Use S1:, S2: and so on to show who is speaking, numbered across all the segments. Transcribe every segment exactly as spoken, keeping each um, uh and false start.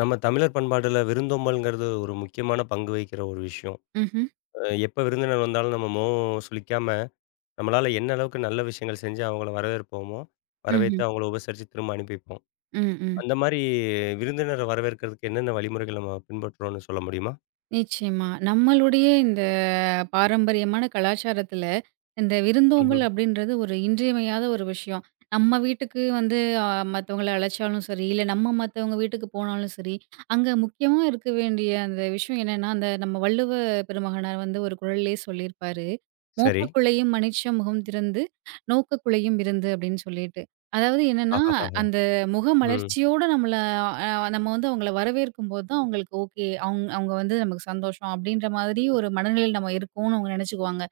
S1: நம்ம தமிழர் பண்பாடுல விருந்தோம்பல்ங்கிறது ஒரு முக்கியமான பங்கு வகிக்கிற ஒரு விஷயம்.
S2: ம்ஹ்ம்.
S1: அ எப்ப விருந்தினர் வந்தாலும் நம்ம முகம் சுளிக்காம, நம்மளால என்ன அளவுக்கு நல்ல விஷயங்கள் செஞ்சு அவங்கள வரவேற்போமோ, வரவேத்து
S2: ம்ஹ்ம்.
S1: அவங்கள உபசரிச்சு திரும்ப அனுப்பி வைப்போம்.
S2: ம், ம்.
S1: அந்த மாரி விருந்தினர வரவேற்கிறதுக்கு என்னென்ன வழிமுறைகள் நம்ம பின்பற்றுறோம்னு சொல்ல முடியுமா?
S2: நிச்சயமா. நம்மளுடைய இந்த பாரம்பரியமான கலாச்சாரத்துல, இந்த விருந்தோம்பல்
S1: ம்ஹ்ம்.
S2: அப்படின்றது ஒரு இன்றியமையாத ஒரு விஷயம். நம்ம வீட்டுக்கு வந்து அ மத்தவங்கள அழைச்சாலும் சரி, இல்ல நம்ம மத்தவங்க வீட்டுக்கு போனாலும் சரி, அங்க முக்கியமா இருக்க வேண்டிய அந்த விஷயம் என்னன்னா, அந்த நம்ம வள்ளுவ பெருமகனார் வந்து ஒரு குறள்லயே சொல்லியிருப்பாரு,
S1: சரி.
S2: "மோப்பக்குள்ளையும் மனுஷ முகம் திறந்து, நோக்கக்குள்ளையும் விருந்து" அப்படின்னு சொல்லிட்டு. அதாவது என்னன்னா,
S1: ஆஹஹஹா!
S2: அந்த
S1: ம்.
S2: முகமலர்ச்சியோட நம்மள அ நம்ம வந்து அவங்கள வரவேற்கும்போது தான் அவங்களுக்கு ஓகே. அவுங் அவங்க வந்து நமக்கு சந்தோஷம் அப்டின்ற மாதிரி ஒரு மனநிலையில நம்ம இருக்கோம்னு அவங்க நெனச்சுக்குவாங்க.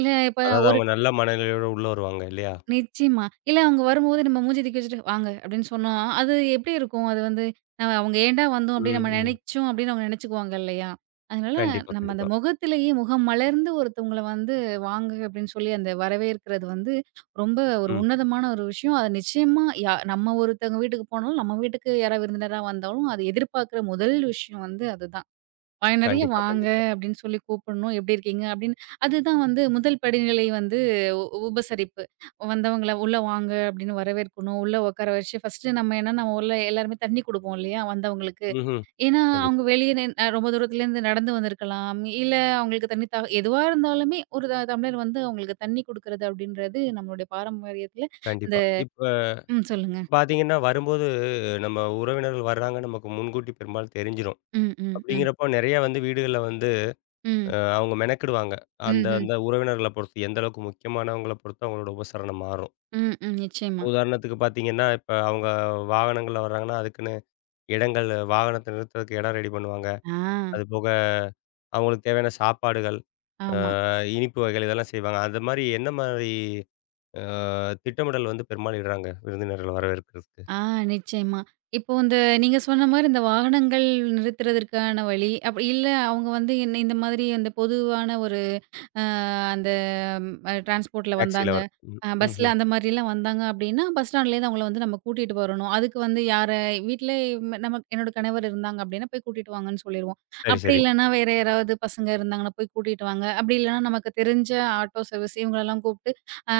S2: இல்ல இப்ப
S1: அதாவது
S2: ஒரு
S1: அவங்க நல்ல மனநிலையோட உள்ள வருவாங்க இல்லையா?
S2: நிச்சயமா. இல்ல அவங்க வரும்போது நம்ம மூஞ்சி தூக்கி வச்சுட்டு "வாங்க" அப்படின்னு சொன்னா, அது எப்படி இருக்கும்? அது வந்து நம்ம அவங்க "ஏன்டா வந்தோம்" அப்படின்னு
S1: ம்,
S2: நம்ம
S1: ம்.
S2: நினைச்சோம் அப்படின்னு அவங்க நினைச்சுக்குவாங்க இல்லையா? அதனால
S1: கண்டிப்பா,
S2: நம்ம அந்த
S1: கண்டிப்பா.
S2: முகத்திலேயே முகம் மலர்ந்து ஒருத்தவங்கள வந்து "வாங்க" அப்படின்னு சொல்லி அந்த வரவேற்கிறது வந்து ரொம்ப ஒரு
S1: ம்.
S2: உன்னதமான ஒரு விஷயம். அது நிச்சயமா யா நம்ம ஒருத்தவங்க வீட்டுக்கு போனாலும், நம்ம வீட்டுக்கு யாராவது விருந்தினரா வந்தாலும், அது எதிர்பார்க்கிற முதல் விஷயம் வந்து அதுதான். "வா நிறைய
S1: கண்டிப்பா,
S2: வாங்க"
S1: கண்டிப்பா.
S2: அப்படின்னு சொல்லி கூப்பிடணும். "எப்படி இருக்கீங்க?" அப்படின்னு. அதுதான் வந்து முதல் படிநிலை வந்து உ உபசரிப்பு. வந்தவங்கள "உள்ள வாங்க" அப்படின்னு வரவேற்கணும். உள்ள உட்கார வச்சு ஃபர்ஸ்ட்டு நம்ம ஏன்னா நம்ம உள்ள எல்லாருமே தண்ணி குடுப்போம் இல்லையா வந்தவங்களுக்கு.
S1: ம்ஹ்ம்.
S2: ஏன்னா
S1: கண்டிப்பா,
S2: அவங்க வெளிய நின் அ ரொம்ப தூரத்துலேருந்து நடந்து வந்திருக்கலாம். இல்ல அவங்களுக்கு தண்ணி தாக எதுவா இருந்தாலுமே ஒரு த டம்ளர் வந்து அவங்களுக்கு தண்ணி குடுக்குறது அப்படின்றது நம்மளுடைய பாரம்பரியத்தில இந்த
S1: கண்டிப்பா. இப்ப
S2: ம் சொல்லுங்க.
S1: பாத்தீங்கன்னா, வரும்போது நம்ம உறவினர்கள் வர்றாங்க நமக்கு முன்கூட்டி பெரும்பாலும் தெரிஞ்சிரும்.
S2: ம், ம், ம்,
S1: அப்படிங்கிறப்போ நெறைய வந்து வீடுகள்ல வந்து
S2: ம்,
S1: அ அவங்க மெனக்கிடுவாங்க. அந்த
S2: ம்ஹ்ம்.
S1: அந்த உறவினர்கள பொறுத்து எந்த அளவுக்கு முக்கியமானவங்கள பொறுத்து அவங்களோட உபசரணம் மாறும்.
S2: ம், ம். ம் நிச்சயமா.
S1: உதாரணத்துக்கு பார்த்தீங்கன்னா, இப்ப அவங்க வாகனங்கள்ல வர்றாங்கன்னா, அதுக்குன்னு இடங்கள் வாகனத்த நிறுத்துறதுக்கு இடம் ரெடி பண்ணுவாங்க.
S2: ஆ,
S1: அதுபோக அவங்களுக்கு தேவையான சாப்பாடுகள், அ
S2: ஆமா.
S1: இனிப்பு வகைகள் இதெல்லாம் செய்வாங்க. அது மாரி என்ன மாரி அ திட்டமிடல் வந்து பெரும்பாலும் இடுறாங்க விருந்தினர்கள வரவேற்கிறதுக்கு?
S2: ஆ நிச்சயமா. இப்போ இந்த நீங்க சொன்ன மாரி இந்த வாகனங்கள் நிறுத்துறதற்கான வழி, அப்படி இல்ல அவங்க வந்து இந்த இந்த மாதிரி அந்த பொதுவான அந்த அ டிரான்ஸ்போர்ட்ல
S1: டாக்ஸில
S2: வந்தாங்க.
S1: வர ம்.
S2: அ பஸ்ல
S1: ம்ஹ்ம்.
S2: அந்த மாரிலாம் வந்தாங்க அப்டின்னா, பஸ் ஸ்டாண்ட்லேருந்து அவங்கள வந்து நம்ம கூட்டிட்டு வரணும். அதுக்கு வந்து யார வீட்ல நம்ம என்னோட கணவர் இருந்தாங்க அப்டின்னா, போய் கூட்டிட்டு வாங்கன்னு சொல்லிருவோம்.
S1: சரி,
S2: அப்டி
S1: சரி.
S2: இல்லன்னா வேற யாராவது பசங்க இருந்தாங்கன்னா, போய் கூட்டிட்டு வாங்க. அப்டி இல்லன்னா நமக்கு தெரிஞ்ச ஆட்டோ சர்வீஸ் இவங்களலாம் கூப்ட்டு அ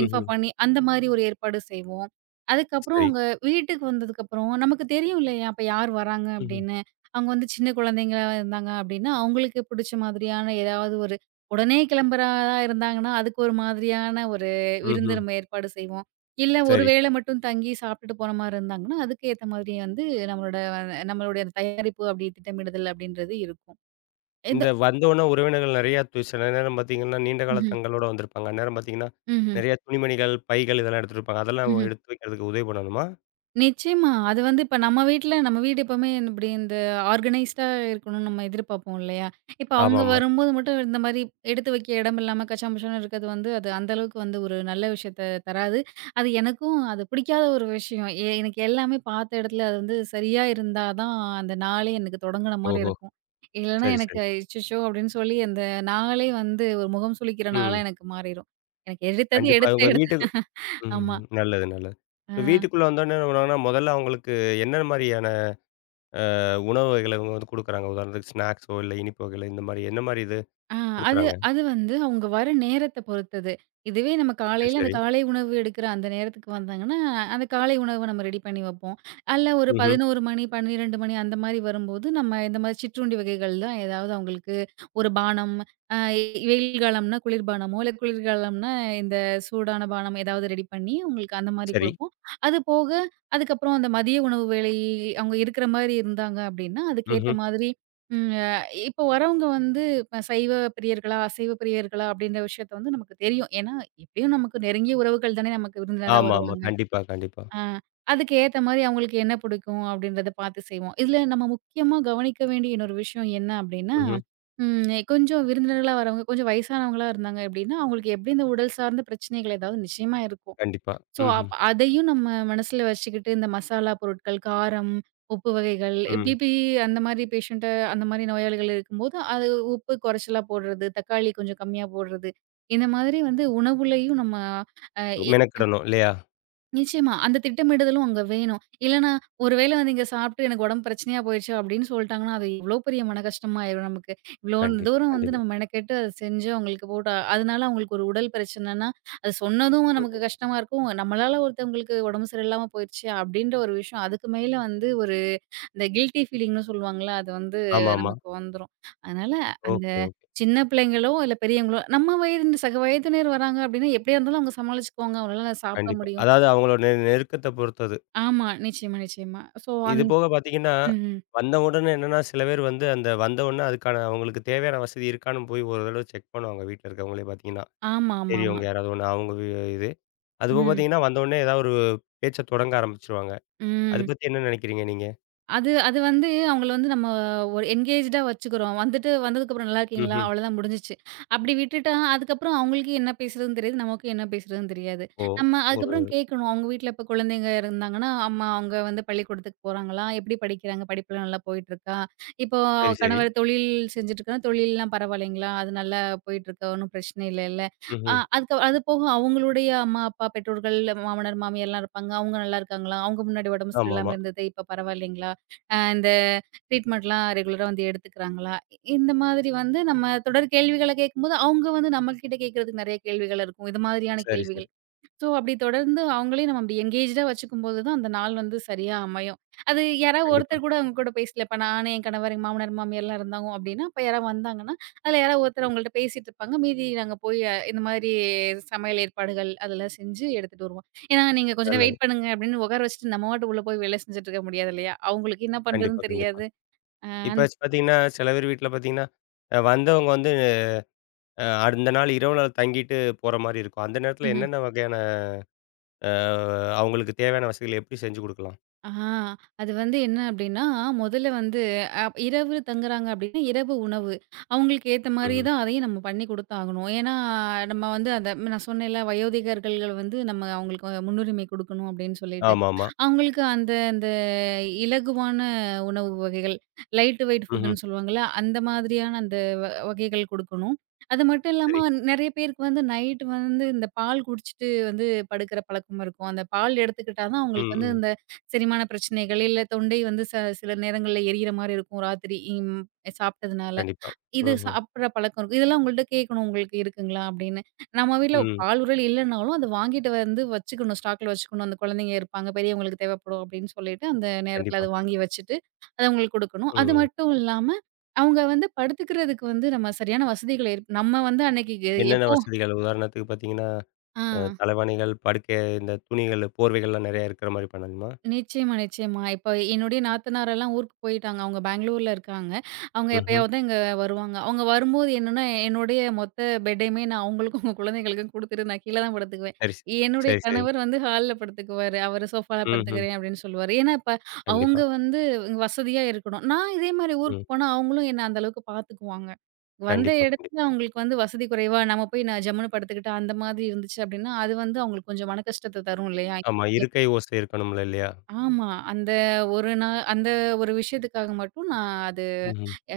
S1: ம்ஹ்ம்.
S2: இன்ஃபார்ம் பண்ணி அந்த மாரி ஒரு ஏற்பாடு செய்வோம். அதுக்கப்புறம்
S1: சரி.
S2: அவங்க வீட்டுக்கு வந்ததுக்கப்புறம் நமக்கு தெரியும் இல்லையா? அப்ப யார் வராங்க
S1: ம்ஹ்ம்.
S2: அப்டின்னு. அவங்க வந்து சின்ன குழந்தைங்களா இருந்தாங்க அப்டின்னா, அவங்களுக்கு பிடிச்ச மாதிரியான ஏதாவது ஒரு உடனே கிளம்புறதா இருந்தாங்கன்னா, அதுக்கு ஒரு மாதிரியான ஒரு விருந்து
S1: ம்ஹ்ம்.
S2: நம்ம ஏற்பாடு செய்வோம். இல்ல ஒரு
S1: சரி.
S2: வேளை மட்டும் தங்கி சாப்பிட்டுட்டு போற மாரி இருந்தாங்கன்னா, அதுக்கு ஏத்த மாதிரி வந்து நம்மளோட வ- நம்மளுடைய அந்த தயாரிப்பு அப்படி திட்டமிடுதல் அப்படின்றது இருக்கும்.
S1: இந்த
S2: ஏதோ
S1: வந்தோன உறவினர்கள் நெறையா து சில நேரம் பார்த்தீங்கன்னா, நீண்ட கால
S2: ம்ஹ்ம்,
S1: தங்களோட வந்திருப்பாங்க. அந்நேரம் பார்த்தீங்கன்னா,
S2: ம்ஹ்ம்,
S1: நெறைய துணிமணிகள், பைகள் இதெல்லாம் எடுத்துட்டு இருப்பாங்க. அதெல்லாம்
S2: ம்ஹ்ம்.
S1: எடுத்து வைக்கிறதுக்கு உதவி பண்ணணுமா?
S2: நிச்சயமா. அது வந்து இப்ப நம்ம வீட்ல நம்ம வீடு எப்பவுமே இப்படி இந்த ஆர்கனைஸ்டா இருக்கணும்னு நம்ம எதிர்பார்ப்போம் இல்லையா? இப்ப அவங்க
S1: ஆமாமா.
S2: வரும்போது மட்டும் இந்த மாரி எடுத்து வைக்க இடம் இல்லாம கச்சாமுச்சான்னு இருக்கிறது வந்து அது அந்த அளவுக்கு வந்து ஒரு நல்ல விஷயத்த தராது. அது எனக்கும் அது பிடிக்காத ஒரு விஷயம். எ எனக்கு எல்லாமே பார்த்த இடத்துல அது வந்து சரியா இருந்தா தான் அந்த நாளே எனக்கு தொடங்குன மாரி
S1: ஓஹோ!
S2: இருக்கும். இல்லன்னா
S1: சரி,
S2: எனக்கு
S1: சரி.
S2: அச்சச்சோ! அப்படின்னு சொல்லி அந்த நாளே வந்து ஒரு முகம் சுளிக்கிற நாளா
S1: ம்.
S2: எனக்கு மாறிரும். எனக்கு எடுத்தது
S1: கண்டிப்பா.
S2: எடுத்த
S1: உங்க வீட்டுக்கு
S2: எடுத்த ஆமா.
S1: ம். நல்லது, நல்லது. இப்ப
S2: அ.
S1: வீட்டுக்குள்ள வந்தோனே என்ன பண்ணுவாங்கன்னா, முதல்ல அவங்களுக்கு என்ன மாரியான அ உணவு வகைகள இவங்க வந்து குடுக்குறாங்க? உதாரணத்துக்கு ஸ்நாக்ஸோ, இல்ல இனிப்பு வகைகளோ இந்த மாரி என்ன மாரி இது
S2: ஆ அது
S1: குடுக்குறாங்க?
S2: அது வந்து அவங்க வர நேரத்த பொறுத்தது. இதுவே நம்ம
S1: சரி,
S2: காலையில அந்த
S1: சரி.
S2: காலை உணவு எடுக்கிற அந்த நேரத்துக்கு வந்தாங்கன்னா, அந்த காலை உணவ நம்ம ரெடி பண்ணி வைப்போம். அல்ல ஒரு
S1: ம்ஹ்ம்.
S2: பதினொரு மணி, பன்னிரண்டு மணி அந்த மாரி வரும்போது, நம்ம இந்த மாரி சிற்றுண்டி வகைகள் தான் ஏதாவது அவங்களுக்கு ஒரு பானம், அ வெயில் காலம்னா குளிர்பானமோ, இல்ல குளிர்காலம்னா இந்த சூடான பானம் ஏதாவது ரெடி பண்ணி அவங்களுக்கு அந்த மாரி
S1: சரி.
S2: குடுப்போம். அது போக அதுக்கப்புறம் அந்த மதிய உணவு வேளை அவங்க இருக்கிற மாரி இருந்தாங்க அப்படின்னா,
S1: ம்ஹ்ம்.
S2: அதுக்கேத்த மாதிரி ம். இப்போ வரவங்க வந்து இப்ப சைவ பிரியர்களா, அசைவ பிரியர்களா அப்படின்ற விஷயத்த வந்து நமக்கு தெரியும். ஏன்னா, எப்படியும் நமக்கு நெருங்கிய உறவுகள் தானே நமக்கு விருந்தினரா
S1: ஆமாமா.
S2: வருவாங்க.
S1: கண்டிப்பா, கண்டிப்பா.
S2: ஆ அதுக்கு ஏத்த மாரி அவங்களுக்கு என்ன பிடிக்கும் அப்படின்றத பார்த்து செய்வோம். இதுல நம்ம முக்கியமா கவனிக்க வேண்டிய இன்னொரு விஷயம் என்ன அப்படின்னா,
S1: ம்ஹ்ம்.
S2: ம் கொஞ்சம் விருந்தினர்களா வரவங்க, கொஞ்சம் வயசானவங்களா இருந்தாங்க அப்படின்னா, அவங்களுக்கு எப்படி இந்த உடல் சார்ந்த பிரச்சனைகள் ஏதாவது நிச்சயமா இருக்கும்.
S1: கண்டிப்பா.
S2: ஸோ,
S1: ம்ஹ்ம்.
S2: அப் அதையும் நம்ம மனசுல வச்சுக்கிட்டு, இந்த மசாலா பொருட்கள், காரம், உப்பு வகைகள்,
S1: ம்.
S2: பிபி அந்த மாரி பேஷண்ட்டு அந்த மாரி நோயாளிகள் இருக்கும்போது, அது உப்பு குறைச்சலா போடுறது, தக்காளி கொஞ்சம் கம்மியா போடுறது, இந்த மாதிரி வந்து உணவுலயும் நம்ம அ இ
S1: மெனக்கிடணும் இல்லையா?
S2: நிச்சயமா. அந்த திட்டமிடுதலும் அங்க வேணும். இல்லன்னா, ஒரு வேள வந்து இங்க சாப்பிட்டு எனக்கு உடம்பு பிரச்சனையா போயிருச்சு அப்படின்னு சொல்ட்டாங்கன்னா, அது எவ்ளோ பெரிய மன கஷ்டமாயிரும் நமக்கு. இவ்ளோ
S1: கண்டிப்பா,
S2: தூரம் வந்து
S1: கண்டிப்பா.
S2: நம்ம மெனக்கெட்டு அத செஞ்சு அவங்களுக்கு போட்டு அ- அதனால அவங்களுக்கு ஒரு உடல் பிரச்சனைன்னா, அது சொன்னதும் நமக்கு
S1: ம்ஹ்ம்.
S2: கஷ்டமா இருக்கும். நம்மளால ஒருத்தவங்களுக்கு உடம்பு சரியில்லாம போயிருச்சு அப்படின்ற ஒரு விஷயம். அதுக்கு மேல வந்து ஒரு இந்த கில்டி ஃபீலிங்ன்னு சொல்லுவாங்கல்ல, அது வந்து
S1: ஆமாமா.
S2: நமக்கு வந்துரும். அதனால அந்த
S1: ஓகே, ஓகே.
S2: சின்ன பிள்ளைங்களோ, இல்ல பெரியவங்களோ நம்ம வயது சக வயதினர் வராங்க அப்படின்னா, எப்படியா இருந்தாலும் அவங்க சமாளிச்சுக்குவாங்க. அவங்களால சாப்பிட
S1: கண்டிப்பா.
S2: முடியும்.
S1: அதாவது அவங்களோட நெ நெருக்கத்த பொறுத்தது.
S2: ஆமா. நிச்சயமா, நிச்சயமா. சோ
S1: இது
S2: அந்
S1: போக பார்த்தீங்கன்னா,
S2: ம். ம்.
S1: வந்த உடனே என்னன்னா, சில பேர் வந்து அந்த வந்த உடனே அதுக்கான அவங்களுக்கு தேவையான வசதி இருக்கான்னு போய் ஒரு தடவ செக் பண்ணுவாங்க வீட்ல இருக்கவங்களே பார்த்தீங்கன்னா.
S2: ஆமா, ஆமா, ஆமா.
S1: பெரியவங்க யாராவது ஒண்ணு அவங்க வீ இது. அதுபோக
S2: ம்.
S1: பார்த்தீங்கன்னா, வந்த உடனே ஏதாவது ஒரு பேச்ச தொடங்க ஆரம்பிச்சுருவாங்க. அத
S2: ம்.
S1: பத்தி என்ன நினைக்கிறீங்க நீங்க?
S2: அது அது வந்து அவங்கள வந்து நம்ம ஒரு என்கேஜ்டா வச்சுக்கிறோம். வந்துட்டு வந்ததுக்கப்புறம் "நல்லா இருக்கீங்களா?"
S1: ம்ஹ்ம்.
S2: அவ்வளதான் முடிஞ்சுச்சு. அப்படி விட்டுட்டா, அதுக்கப்புறம் அவங்களுக்கு என்ன பேசுறதுன்னு தெரியாது. நமக்கு என்ன பேசுறதுன்னு தெரியாது.
S1: ஓ!
S2: நம்ம
S1: ஒரு
S2: அதுக்கப்புறம் கேட்கணும். அவங்க வீட்ல இப்ப குழந்தைங்க இருந்தாங்கன்னா, அம்மா அவங்க வந்து பள்ளிக்கூடத்துக்கு போறாங்களா? எப்படி படிக்கிறாங்க? படிப்புலாம் நல்லா போயிட்டுருக்கா? இப்போ
S1: சரி, சரி.
S2: கணவர் தொழில் செஞ்சுட்டுருக்காங்க. தொழில்லாம் பரவாயில்லைங்களா? அது நல்லா போயிட்டுருக்கா? ஒண்ணும் பிரச்சனை இல்லைல்ல? அ
S1: ம்ஹ்ம்.
S2: அதுக்கு அது போக அவங்களுடைய அம்மா, அப்பா, பெற்றோர்கள், மாமனார், மாமியார்லாம் இருப்பாங்க. அவங்க நல்லா இருக்காங்களா? அவங்க முன்னாடி உடம்பு
S1: ஆமாமா.
S2: சரியில்லாம இருந்தது, இப்ப பரவாயில்லைங்களா? அ இந்த ட்ரீட்மெண்ட்லாம் ரெகுலரா வந்து எடுத்துக்கிறாங்களா? இ- இந்த மாதிரி வந்து நம்ம தொடர் கேள்விகள கேட்கும்போது, அவங்க வந்து நம்மகிட்ட கேட்கறதுக்கு நெறைய கேள்விகள் இருக்கும். இது மாதிரியான
S1: சரி, சரி.
S2: கேள்விகள். ஸோ, அப்படி தொடர்ந்து அவங்களையும் நம்ம அப்படி எங்கேஜ்டா வச்சுக்கும்போது தான், அந்த நாள் வந்து சரியா அமையும். அது யாராவது
S1: கண்டிப்பா.
S2: ஒருத்தர் கூட அவங்க கூட பேசல. இப்ப நானு, என் கணவர், எங்க மாமனார், மாமியார்லாம் இருந்தாங்க அப்படின்னா, அப்ப யாராவது வந்தாங்கன்னா, அதில யாராவது ஒருத்தர் அவங்கள்ட்ட பேசிட்டு இருப்பாங்க. மீதி நாங்க போய் அஹ், இந்த மாதிரி சமையல் ஏற்பாடுகள் அதெல்லாம் செஞ்சு எடுத்துட்டு வருவோம். ஏன்னா, "நீங்க கொஞ்ச நேரம்
S1: நல்லது.
S2: வெயிட் பண்ணுங்க" அப்படின்னு உட்கார வச்சுட்டு, நம்ம பாட்டுக்கு உள்ள போய் வேலை செஞ்சுட்டு இருக்க முடியாது இல்லையா? அவங்களுக்கு என்ன
S1: கண்டிப்பா,
S2: பண்றதுன்னு
S1: கண்டிப்பா.
S2: தெரியாது. ஆ.
S1: இப்பயாச்சு பார்த்தீங்கன்னா, சில பேர் வீட்ல பார்த்தீங்கன்னா, அ வந்தவங்க வந்து அ அந்த நாள் இரவு நாள் தங்கிட்டு போற மாரி இருக்கும். அந்த நேரத்தில
S2: ம்ஹ்ம்.
S1: என்னென்ன வகையான அ அவங்களுக்கு தேவையான வசதிகள எப்படி செஞ்சு குடுக்கலாம்?
S2: ஆ அது வந்து என்ன அப்டின்னா, முதல்ல வந்து அ இரவு தங்குறாங்க அப்டின்னா, இரவு உணவு. அவங்களுக்கு ஏத்த மாரி
S1: ம்.
S2: தான் அதையும் நம்ம பண்ணி குடுத்தாகணும். ஏன்னா, நம்ம வந்து அந்த ம், நான் சொன்னேன்ல வயோதிகர்கள் வந்து நம்ம அவங்களுக்கு முன்னுரிமை குடுக்கணும் அப்டின்னு சொல்லிட்டு.
S1: ஆமாமா.
S2: அவங்களுக்கு அந்த அந்த இலகுவான உணவு வகைகள், லைட் வெயிட்
S1: ம்ஹ்ம்.
S2: ஃபுட்டுன்னு சொல்லுவாங்கல்ல, அந்த மாதிரியான அந்த வ வகைகள் குடுக்கணும். அது மட்டும்
S1: சரி.
S2: இல்லாம நெறைய பேருக்கு வந்து நைட் வந்து இந்த பால் குடிச்சிட்டு வந்து படுக்கிற பழக்கம் இருக்கும். அந்த பால் எடுத்துக்கிட்டா தான்
S1: ம்,
S2: அவங்களுக்கு வந்து
S1: ம்.
S2: இந்த செரிமான பிரச்சனைகள், இல்ல தொண்டை வந்து ச சில நேரங்கள்ல எரியிற மாரி இருக்கும் ராத்திரி இம் சாப்ட்டதுனால.
S1: கண்டிப்பா.
S2: இது
S1: ம்ஹ்ம்.
S2: சாப்பிடுற பழக்கம் இருக்கும். இதெல்லாம் உங்கள்ட்ட கேட்கணும் உங்களுக்கு இருக்குங்களா? அப்படின்னு. நம்ம வீட்ல
S1: ம்.
S2: பால் உருள் இல்லனாலும் அத வாங்கிட்டு வந்து வச்சுக்கணும். ஸ்டாக்ல வச்சுக்கணும். அந்த குழந்தைங்க இருப்பாங்க. பெரியவங்களுக்கு தேவைப்படும் அப்படின்னு சொல்லிட்டு, அந்த நேரத்துல
S1: கண்டிப்பா.
S2: அத வாங்கி வச்சுட்டு, அத அவங்களுக்கு குடுக்கணும். அது
S1: ம்.
S2: மட்டும் இல்லாம, அவங்க வந்து படுத்துக்கிறதுக்கு வந்து நம்ம சரியான வசதிகள் ஏற் நம்ம வந்து அன்னைக்கு எ
S1: என்னென்ன
S2: எப்போ
S1: வசதிகள்? உதாரணத்துக்கு பார்த்தீங்கன்னா,
S2: ஆ.
S1: அ தலைவாணிகள், படுக்கை இந்த துணிகள், போர்வைகள்லாம் நெறையா இருக்கிற மாரி பண்ணணுமா?
S2: நிச்சயமா, நிச்சயமா. இப்ப என்னுடைய நாத்தனாரெல்லாம் ஊருக்கு போயிட்டாங்க. அவங்க பெங்களூர்ல இருக்காங்க. அவங்க
S1: ம்ஹ்ம்.
S2: எப்பயாவது தான் இங்க வருவாங்க. அவங்க வரும்போது என்னன்னா, என்னுடைய மொத்த பெட்டையுமே நான் அவங்களுக்கும், அவங்க குழந்தைகளுக்கும் குடுத்துட்டு நான் கீழ தான் படுத்துக்குவேன்.
S1: சரி,
S2: என்னுடைய
S1: சரி, சரி.
S2: கணவர் வந்து ஹால்ல படுத்துக்குவாரு. அவரு சோஃபால
S1: ம்ஹ்ம்.
S2: படுத்துக்கிறேன் அப்படின்னு சொல்லுவாரு. ஏன்னா, இப்ப
S1: கண்டிப்பா.
S2: அவங்க வந்து இங்க வசதியா இருக்கணும். நான் இதே மாரி
S1: ம்.
S2: ஊருக்கு போனா அவங்களும் என்ன அந்த அளவுக்கு பாத்துக்குவாங்க. வந்த
S1: கண்டிப்பா, கண்டிப்பா.
S2: இடத்துல அவங்களுக்கு வந்து வசதி குறைவா, நம்ம போய் நான் ஜம்முன்னு படுத்துக்கிட்டா அந்த மாதிரி இருந்துச்சு அப்படின்னா, அது வந்து அவங்களுக்கு கொஞ்சம் மன கஷ்டத்த தரும் இல்லையா?
S1: ஆமா. இருக்கை ஓசை இருக்கணும்ல இல்லையா?
S2: ஆமா. அந்த ஒரு நா அந்த ஒரு விஷயத்துக்காக மட்டும் நான் அது
S1: ம்ஹ்ம்.
S2: அ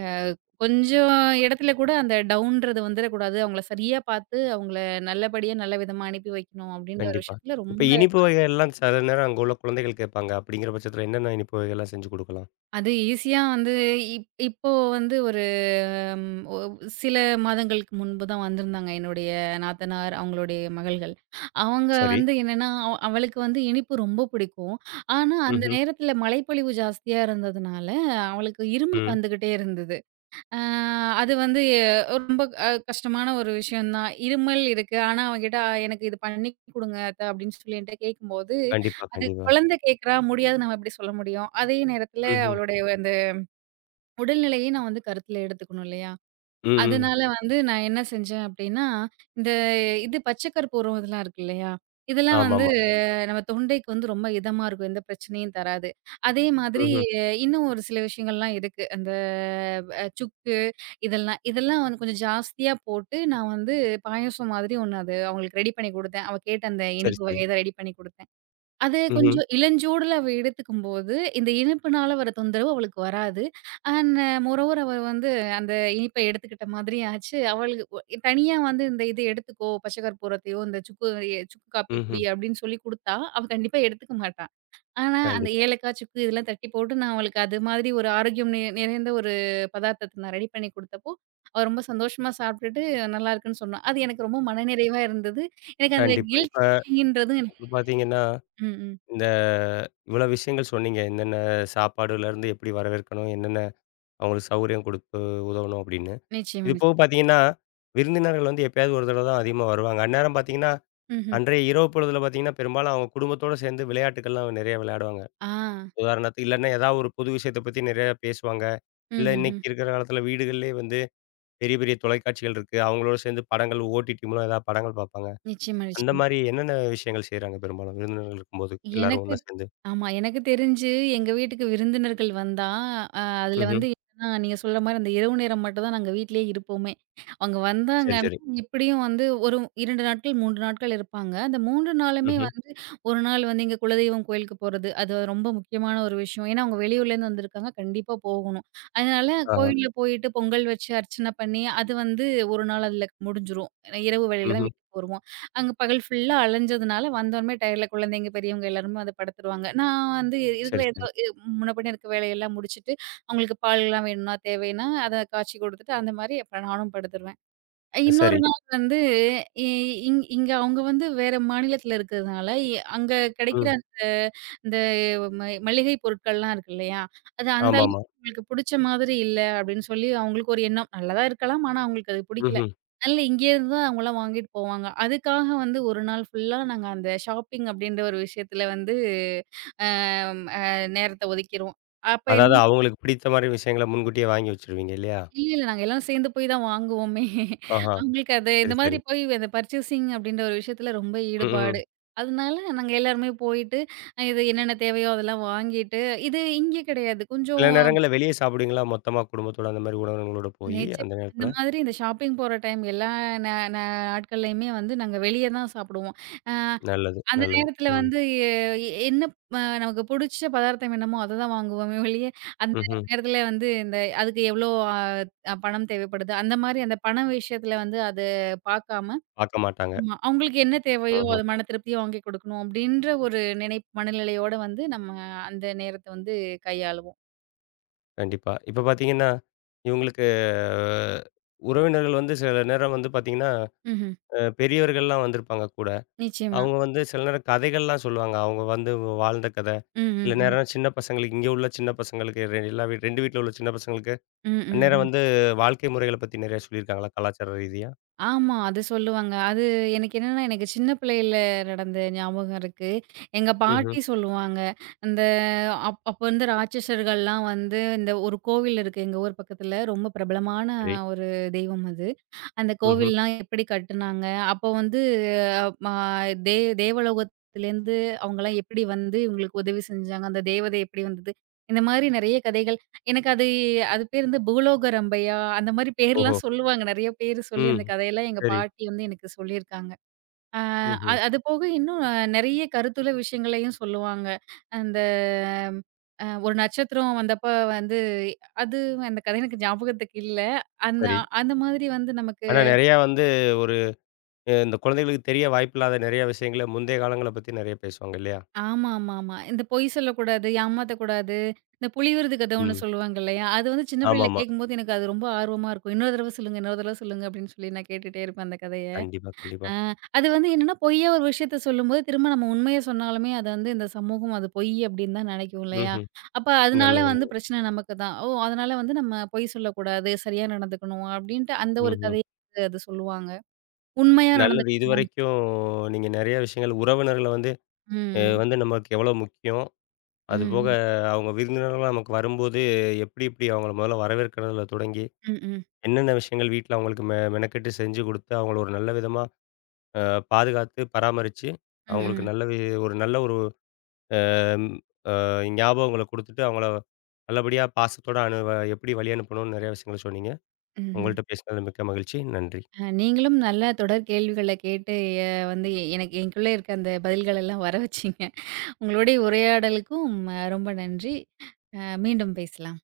S2: கொஞ்சம் இடத்துல கூட அந்த டவுன்றது வந்துறக்கூடாது. அவங்கள சரியா பார்த்து, அவங்கள நல்லபடியா நல்ல விதமா அனுப்பி வைக்கணும் அப்டின்ற ஒரு
S1: கண்டிப்பா.
S2: விஷயத்துல
S1: இப்ப
S2: ரொம்ப
S1: இனிப்பு வகைகள்லாம் சில நேரம் அங்க உள்ள குழந்தைகள் கேட்பாங்க. அப்படிங்கிற பட்சத்தில என்னென்ன இனிப்பு வகைகள்லாம் செஞ்சு குடுக்கலாம்?
S2: அது ஈஸியா வந்து இப் இப்போ வந்து ஒரு ம் ஒ சில மாதங்களுக்கு முன்பு தான் வந்திருந்தாங்க என்னுடைய நாத்தனார், அவங்களுடைய மகள்கள். அவங்க
S1: சரி.
S2: வந்து என்னன்னா, அவ அவளுக்கு வந்து இனிப்பு ரொம்ப பிடிக்கும். ஆனா, அந்த
S1: ம்ஹ்ம்.
S2: நேரத்துல மழைப்பொழிவு ஜாஸ்தியா இருந்ததுனால, அவளுக்கு இருமல்
S1: ம்.
S2: வந்துகிட்டே இருந்தது. ஆ அது வந்து அ, ரொம்ப அ கஷ்டமான ஒரு விஷயம் தான். இருமல் இருக்கு. ஆனா அவகிட்ட "எனக்கு இது பண்ணி குடுங்க அத்த" அப்படின்னு சொல்லி என்ட்ட கேட்கும்போது,
S1: கண்டிப்பா,
S2: அது
S1: கண்டிப்பா.
S2: குழந்தை கேட்கிறா, முடியாது நம்ம எப்படி சொல்ல முடியும்? அதே நேரத்தில
S1: ம்ஹ்ம்.
S2: அவளுடைய அந்த உடல்நிலையை நான் வந்து கருத்தில எடுத்துக்கணும் இல்லையா?
S1: ம், ம்.
S2: அதனால வந்து நான் என்ன செஞ்சேன் அப்படின்னா, இந்த இது பச்சை கற்பூரம் இதெல்லாம் இருக்கு இல்லையா? இதெல்லாம் வந்து
S1: ஆமாமா.
S2: நம்ம தொண்டைக்கு வந்து ரொம்ப இதமா இருக்கும். எந்த பிரச்சனையும் தராது. அதே மாதிரி
S1: ம்ஹ்ம்.
S2: அஹ், இன்னும் ஒரு சில விஷயங்கள்லாம் இருக்கு. அந்த அ சுக்கு இதெல்லாம் இதெல்லாம் வந்து கொஞ்சம் ஜாஸ்தியா போட்டு நான் வந்து பாயாசம் மாதிரி ஒண்ணு அது அவங்களுக்கு ரெடி பண்ணி குடுத்தேன். அவ கேட்ட அந்த
S1: சரி,
S2: இனிப்பு
S1: சரி.
S2: வகை தான் ரெடி பண்ணி குடுத்தேன். அது
S1: ம்ஹ்ம்.
S2: கொஞ்சம் இளஞ்சூடுல அவ எடுத்துக்கும்போது, இந்த இனிப்புனால வர தொந்தரவு அவளுக்கு வராது. அண்ட் மோரோவர் அவ வந்து அந்த இனிப்ப எடுத்துக்கிட்ட மாதிரி ஆச்சு. அவளுக்கு ஒ தனியா வந்து இந்த இது எடுத்துக்கோ, பச்ச கற்பூரத்தையோ, இந்த சுக்கு எ சுக்கு காப்பி
S1: ம்ஹ்ம்.
S2: குடி அப்படின்னு சொல்லி குடுத்தா, அவ கண்டிப்பா எடுத்துக்க மாட்டா. ஆனா அந்த
S1: கண்டிப்பா,
S2: ஏலக்காய், சுக்கு இதெல்லாம் தட்டி போட்டு நான் அவளுக்கு அது மாதிரி ஒரு ஆரோக்கியம் நி நிறைந்த ஒரு பதார்த்தத்த நான் ரெடி பண்ணி குடுத்தப்போ, அவ ரொம்ப சந்தோஷமா சாப்பிட்டுட்டு நல்லாருக்குன்னு சொன்னா. அது எனக்கு ரொம்ப மனநிறைவா இருந்தது. எனக்கு அந்த
S1: கண்டிப்பா. இப்ப
S2: கில்ட் ன்றதும்
S1: இப்ப பார்த்தீங்கன்னா,
S2: ம், ம்.
S1: இந்த இவ்வளோ விஷயங்கள் சொன்னீங்க. என்னென்ன சாப்பாடுலருந்து எப்படி வரவேற்கணும்? என்னென்ன அவங்களுக்கு சௌரியம் குடுத்து உதவணும் அப்படின்னு.
S2: நிச்சயமா,
S1: இது போக
S2: நிச்சயமா.
S1: பார்த்தீங்கன்னா, விருந்தினர்கள் வந்து எப்பயாவது ஒரு தடவ தான் அதிகமா வருவாங்க. அந்நேரம் பார்த்தீங்கன்னா
S2: ம்ஹ்ம்.
S1: அன்றைய இரவு பொழுதில பார்த்தீங்கன்னா, பெரும்பாலும் அவங்க குடும்பத்தோட சேர்ந்து விளையாட்டுக்கள்லாம் நிறைய விளையாடுவாங்க.
S2: ஆ.
S1: உதாரணத்துக்கு இல்லன்னா ஏதாவது ஒரு புது விஷயத்த பத்தி நிறைய பேசுவாங்க.
S2: ம்,
S1: இல்ல இன்னைக்கு
S2: ம்ஹ்ம்.
S1: இருக்கிற காலத்தில வீடுகள்லயே வந்து பெரிய பெரிய தொலைக்காட்சிகள் இருக்கு. அவங்களோட சேர்ந்து படங்கள் ஓடிடி மூலம் ஏதாவது படங்கள் பார்ப்பாங்க.
S2: நிச்சயமா,
S1: அந்த
S2: நிச்சயமா.
S1: மாரி என்னென்ன விஷயங்கள் செய்றாங்க பெரும்பாலும் விருந்தினர்கள் இருக்கும்போது எல்லாரும்
S2: எனக்கு
S1: ஒண்ணா சேர்ந்து?
S2: ஆமா. எனக்கு தெரிஞ்சு எங்க வீட்டுக்கு விருந்தினர்கள் வந்தா, அ அதுல
S1: ம்ஹ்ம்.
S2: வந்து என்னன்னா, நீங்க சொல்ற மாரி அந்த இரவு நேரம் மட்டும் தான் நாங்க வீட்லயே இருப்போமே. அவங்க
S1: சரி,
S2: வந்தாங்கன்னா,
S1: சரி.
S2: எப்படியும் வந்து ஒரு இரண்டு நாட்கள், மூன்று நாட்கள் இருப்பாங்க. அந்த மூன்று நாளுமே
S1: ம்ஹ்ம்.
S2: வந்து ஒரு நாள் வந்து எங்க குலதெய்வம் கோயிலுக்கு போறது. அது ரொம்ப முக்கியமான ஒரு விஷயம். ஏன்னா, அவங்க வெளியூர்லேருந்து வந்திருக்காங்க. கண்டிப்பா போகணும். அதனால
S1: ஆஹா.
S2: கோவில்ல போயிட்டு பொங்கல் வச்சு அர்ச்சனை பண்ணி, அது வந்து ஒரு நாள் அதுல முடிஞ்சுரும். இரவு வேளையில தான்
S1: ம்ஹ்ம்.
S2: வீட்டுக்கு வருவோம். அங்க பகல் ஃபுல்லா அலைஞ்சதுனால வந்தோனமே டயர்ட்ல குழந்தைங்க, பெரியவங்க எல்லாருமே வந்து படுத்துருவாங்க. நான் வந்து இருக்கிற
S1: சரி, சரி.
S2: ஏதோ இ முன்ன பின்ன இருக்க வேலையெல்லாம் முடிச்சுட்டு, அவங்களுக்கு பால்லாம் வேணும்னா, தேவைன்னா அத காய்ச்சி குடுத்துட்டு அந்த மாரி அப்புறம் நானும் படுத்துருவேன். இன்னொரு
S1: சரி.
S2: நாள் வந்து இ இங் இங்க அவங்க வந்து வேற மாநிலத்தில இருக்கிறதுனால, எ அங்க கிடைக்கிற
S1: ம்.
S2: அந்த இந்த ம மளிகை பொருட்கள்லாம் இருக்கு இல்லையா? அது அந்த அளவுக்கு
S1: ஆமாமா.
S2: உங்களுக்கு புடிச்ச மாதிரி இல்ல அப்படின்னு சொல்லி அவங்களுக்கு ஒரு எண்ணம். நல்லதா இருக்கலாம். ஆனா அவங்களுக்கு அது பிடிக்கல.
S1: ம்ஹ்ம்.
S2: அதனால இங்கேருந்து தான் அவங்கலாம் வாங்கிட்டு போவாங்க. அதுக்காக வந்து ஒரு நாள் ஃபுல்லா நாங்க அந்த ஷாப்பிங் அப்படின்ற ஒரு விஷயத்தில வந்து அம் அ நேரத்த ஒதுக்கிருவோம். அப்ப
S1: அதாவது
S2: என்ன
S1: அவங்களுக்கு பிடித்த மாரி விஷயங்கள முன்கூட்டியே வாங்கி வச்சுருவீங்க இல்லையா?
S2: இல்ல, இல்ல. நாங்க எல்லாரும் சேர்ந்து போய் தான் வாங்குவோமே.
S1: ஆஹா.
S2: அவங்களுக்கு அது
S1: சரி,
S2: இந்த மாதிரி
S1: சரி.
S2: போய் அந்த பர்ச்சேசிங் அப்படின்ற ஒரு விஷயத்துல ரொம்ப
S1: ம்,
S2: ஈடுபாடு.
S1: ம்.
S2: அதனால நாங்க எல்லாருமே போயிட்டு, அஹ் இது என்னென்ன தேவையோ அதெல்லாம் வாங்கிட்டு, இது இங்கே கிடையாது.
S1: சில
S2: கொஞ்சம்
S1: நேரங்கள்ல வெளிய சாப்பிடுவீங்களா? மொத்தமா குடும்பத்தோட அந்த மாரி உணவகங்களோட போயி,
S2: நேச்சர்
S1: அந்த
S2: அந்த
S1: நேரத்துல?
S2: மாதிரி இந்த ஷாப்பிங் போற டைம் எல்லா ந ந நாட்கள்லயுமே வந்து நாங்க வெளிய தான் சாப்பிடுவோம். அ
S1: நல்லது,
S2: அந்த
S1: நல்லது.
S2: நேரத்துல
S1: ம்.
S2: வந்து எ என்ன அ நமக்கு புடிச்ச பதார்த்தம் என்னமோ அத தான் வாங்குவோமே ஒழிய, அந்த
S1: ம்ஹ்ம்.
S2: நேரத்துல வந்து இந்த அதுக்கு எவ்ளோ அ அ, பணம் தேவைப்படுது, அந்த மாரி அந்த பண விஷயத்துல வந்து அது பாக்காம,
S1: பாக்க மாட்டாங்க.
S2: ஆமா அவங்களுக்கு என்ன தேவையோ
S1: ம்ஹ்ம்.
S2: அது மன திருப்தியா வாங்கி குடுக்கணும் அப்டின்ற ஒரு நினை மனநிலையோட வந்து நம்ம அந்த நேரத்த வந்து கையாளுவோம்.
S1: கண்டிப்பா. இப்ப பாத்தீங்கன்னா, இவங்களுக்கு அஹ், உறவினர்கள் வந்து சில நேரம் வந்து பாத்தீங்கன்னா,
S2: ம்ஹ்ம்.
S1: அ பெரியவர்கள்லாம் வந்திருப்பாங்க கூட.
S2: நிச்சயமா.
S1: அவங்க வந்து சில நேரம் கதைகள்லாம் சொல்லுவாங்க. அவங்க வந்து வாழ்ந்த கத.
S2: ம்,
S1: சில
S2: ம், ம்.
S1: நேரம் சின்ன பசங்களுக்கு இங்க உள்ள சின்ன பசங்களுக்கு ரெ எல்லா வீட் ரெண்டு வீட்ல உள்ள சின்ன பசங்களுக்கு,
S2: ம், ம்,
S1: அந்நேரம்
S2: ம்.
S1: வந்து வாழ்க்கை முறைகள பத்தி நெறைய சொல்லியிருக்காங்களா? கலாச்சார ரீதியா?
S2: ஆமா. அது சொல்லுவாங்க. அது எனக்கு என்னன்னா, எனக்கு சின்ன பிள்ளையில நடந்த ஞாபகம் இருக்கு. எங்க
S1: ம்ஹ்ம்.
S2: பாட்டி சொல்லுவாங்க. அந்த அப் அப்ப வந்து ராட்சசர்கள்லாம் வந்து இந்த ஒரு கோவில் இருக்கு எங்க ஊர் பக்கத்துல. ரொம்ப பிரபலமான
S1: சரி.
S2: ஒரு தெய்வம் அது. அந்த
S1: ம்ஹ்ம்.
S2: கோவில்லாம் எப்படி கட்டுனாங்க? அப்போ வந்து அஹ், ம தே தேவலோகத்திலேருந்து அவங்கலாம் எப்படி வந்து இவங்களுக்கு உதவி செஞ்சாங்க? அந்த தேவதை எப்படி வந்தது? இந்த மாரி நெறைய கதைகள். எனக்கு அது அது பேர் வந்து பூலோக ரம்பையா, அந்த மாரி
S1: ஓஹோ!
S2: பேர்லாம் சொல்லுவாங்க. நெறைய பேரு சொல்லி
S1: ம்.
S2: அந்த கதையெல்லாம் எங்க
S1: சரி.
S2: பாட்டி வந்து எனக்கு சொல்லியிருக்காங்க. ஆ அ
S1: ம்ஹ்ம்.
S2: அது போக இன்னும் நெறைய கருத்துள்ள விஷயங்களையும் சொல்லுவாங்க. அந்த அ ஒரு நட்சத்திரம் வந்தப்ப வந்து அது அந்த கதை எனக்கு ஞாபகத்துக்கு இல்ல. அந்த
S1: சரி.
S2: அந்த மாதிரி வந்து நமக்கு
S1: ஆனா நெறையா வந்து ஒரு அ இந்த குழந்தைகளுக்கு தெரிய வாய்ப்பில்லாத நெறைய விஷயங்கள முந்தைய காலங்கள பத்தி நெறைய பேசுவாங்க இல்லையா?
S2: ஆமா, ஆமா, ஆமா. இந்த பொய் சொல்லக்கூடாது, ஏமாத்தக்கூடாது. இந்த புலி விருது கதை ஒண்ணு
S1: ம்.
S2: சொல்லுவாங்க இல்லையா? அது வந்து சின்ன பிள்ளையில
S1: ஆமாமா.
S2: கேட்கும்போது எனக்கு அது ரொம்ப ஆர்வமா இருக்கும். "இன்னொரு தடவ சொல்லுங்க, இன்னொரு தடவ சொல்லுங்க" அப்படின்னு சொல்லி நான் கேட்டுட்டே இருப்பேன் அந்த கதைய.
S1: கண்டிப்பா, கண்டிப்பா.
S2: ஆ அது வந்து என்னன்னா, பொய்யா ஒரு விஷயத்த சொல்லும்போது, திரும்ப நம்ம உண்மைய சொன்னாலுமே, அத வந்து இந்த சமூகம் அது பொய் அப்படின்னு தான் நினைக்கும் இல்லையா?
S1: ம்ஹ்ம்.
S2: அப்ப அதனால
S1: நல்லது.
S2: வந்து பிரச்சனை நமக்கு தான். ஓ! அதனால வந்து நம்ம பொய் சொல்லக்கூடாது, சரியா நடந்துக்கணும் அப்படின்ட்டு அந்த ஒரு
S1: ம்ஹ்ம்.
S2: கதைய வந்து அது சொல்லுவாங்க. உண்மையா
S1: நல்லது.
S2: நடந்துக்கணும்.
S1: இதுவரைக்கும் நீங்க நெறைய விஷயங்கள் உறவினர்கள வந்து
S2: ம்,
S1: அ
S2: ம்.
S1: வந்து நமக்கு எவ்வளோ முக்கியம். அதுபோக
S2: ம்.
S1: அவங்க விருந்தினர்களா நமக்கு வரும்போது எப்படி எப்படி அவங்கள முதல்ல வரவேற்கிறதுல தொடங்கி,
S2: ம், ம்.
S1: என்னென்ன விஷயங்கள் வீட்ல அவங்களுக்கு மெ மெனக்கெட்டு செஞ்சு குடுத்து, அவங்கள ஒரு நல்ல விதமா அ பாதுகாத்து, பராமரிச்சு,
S2: ம்,
S1: அவங்களுக்கு
S2: ம்.
S1: நல்ல வி ஒரு நல்ல ஒரு அ ஞாபகங்கள குடுத்துட்டு, அவங்கள நல்லபடியா பாசத்தோட அனு எப்படி வழி அனுப்பணும்னு நெறைய விஷயங்கள சொன்னீங்க.
S2: ம்ஹ்ம்.
S1: உங்கள்ட்ட பேசினதுல மிக்க மகிழ்ச்சி. நன்றி.
S2: அ நீங்களும் நல்ல தொடர் கேள்விகள கேட்டு எ வந்து எ- எனக்கு எனக்குள்ள இருக்க அந்த பதில்கள் எல்லாம் வர வச்சீங்க. உங்களுடைய உரையாடலுக்கும் அ ரொம்ப நன்றி. அ மீண்டும் பேசலாம்.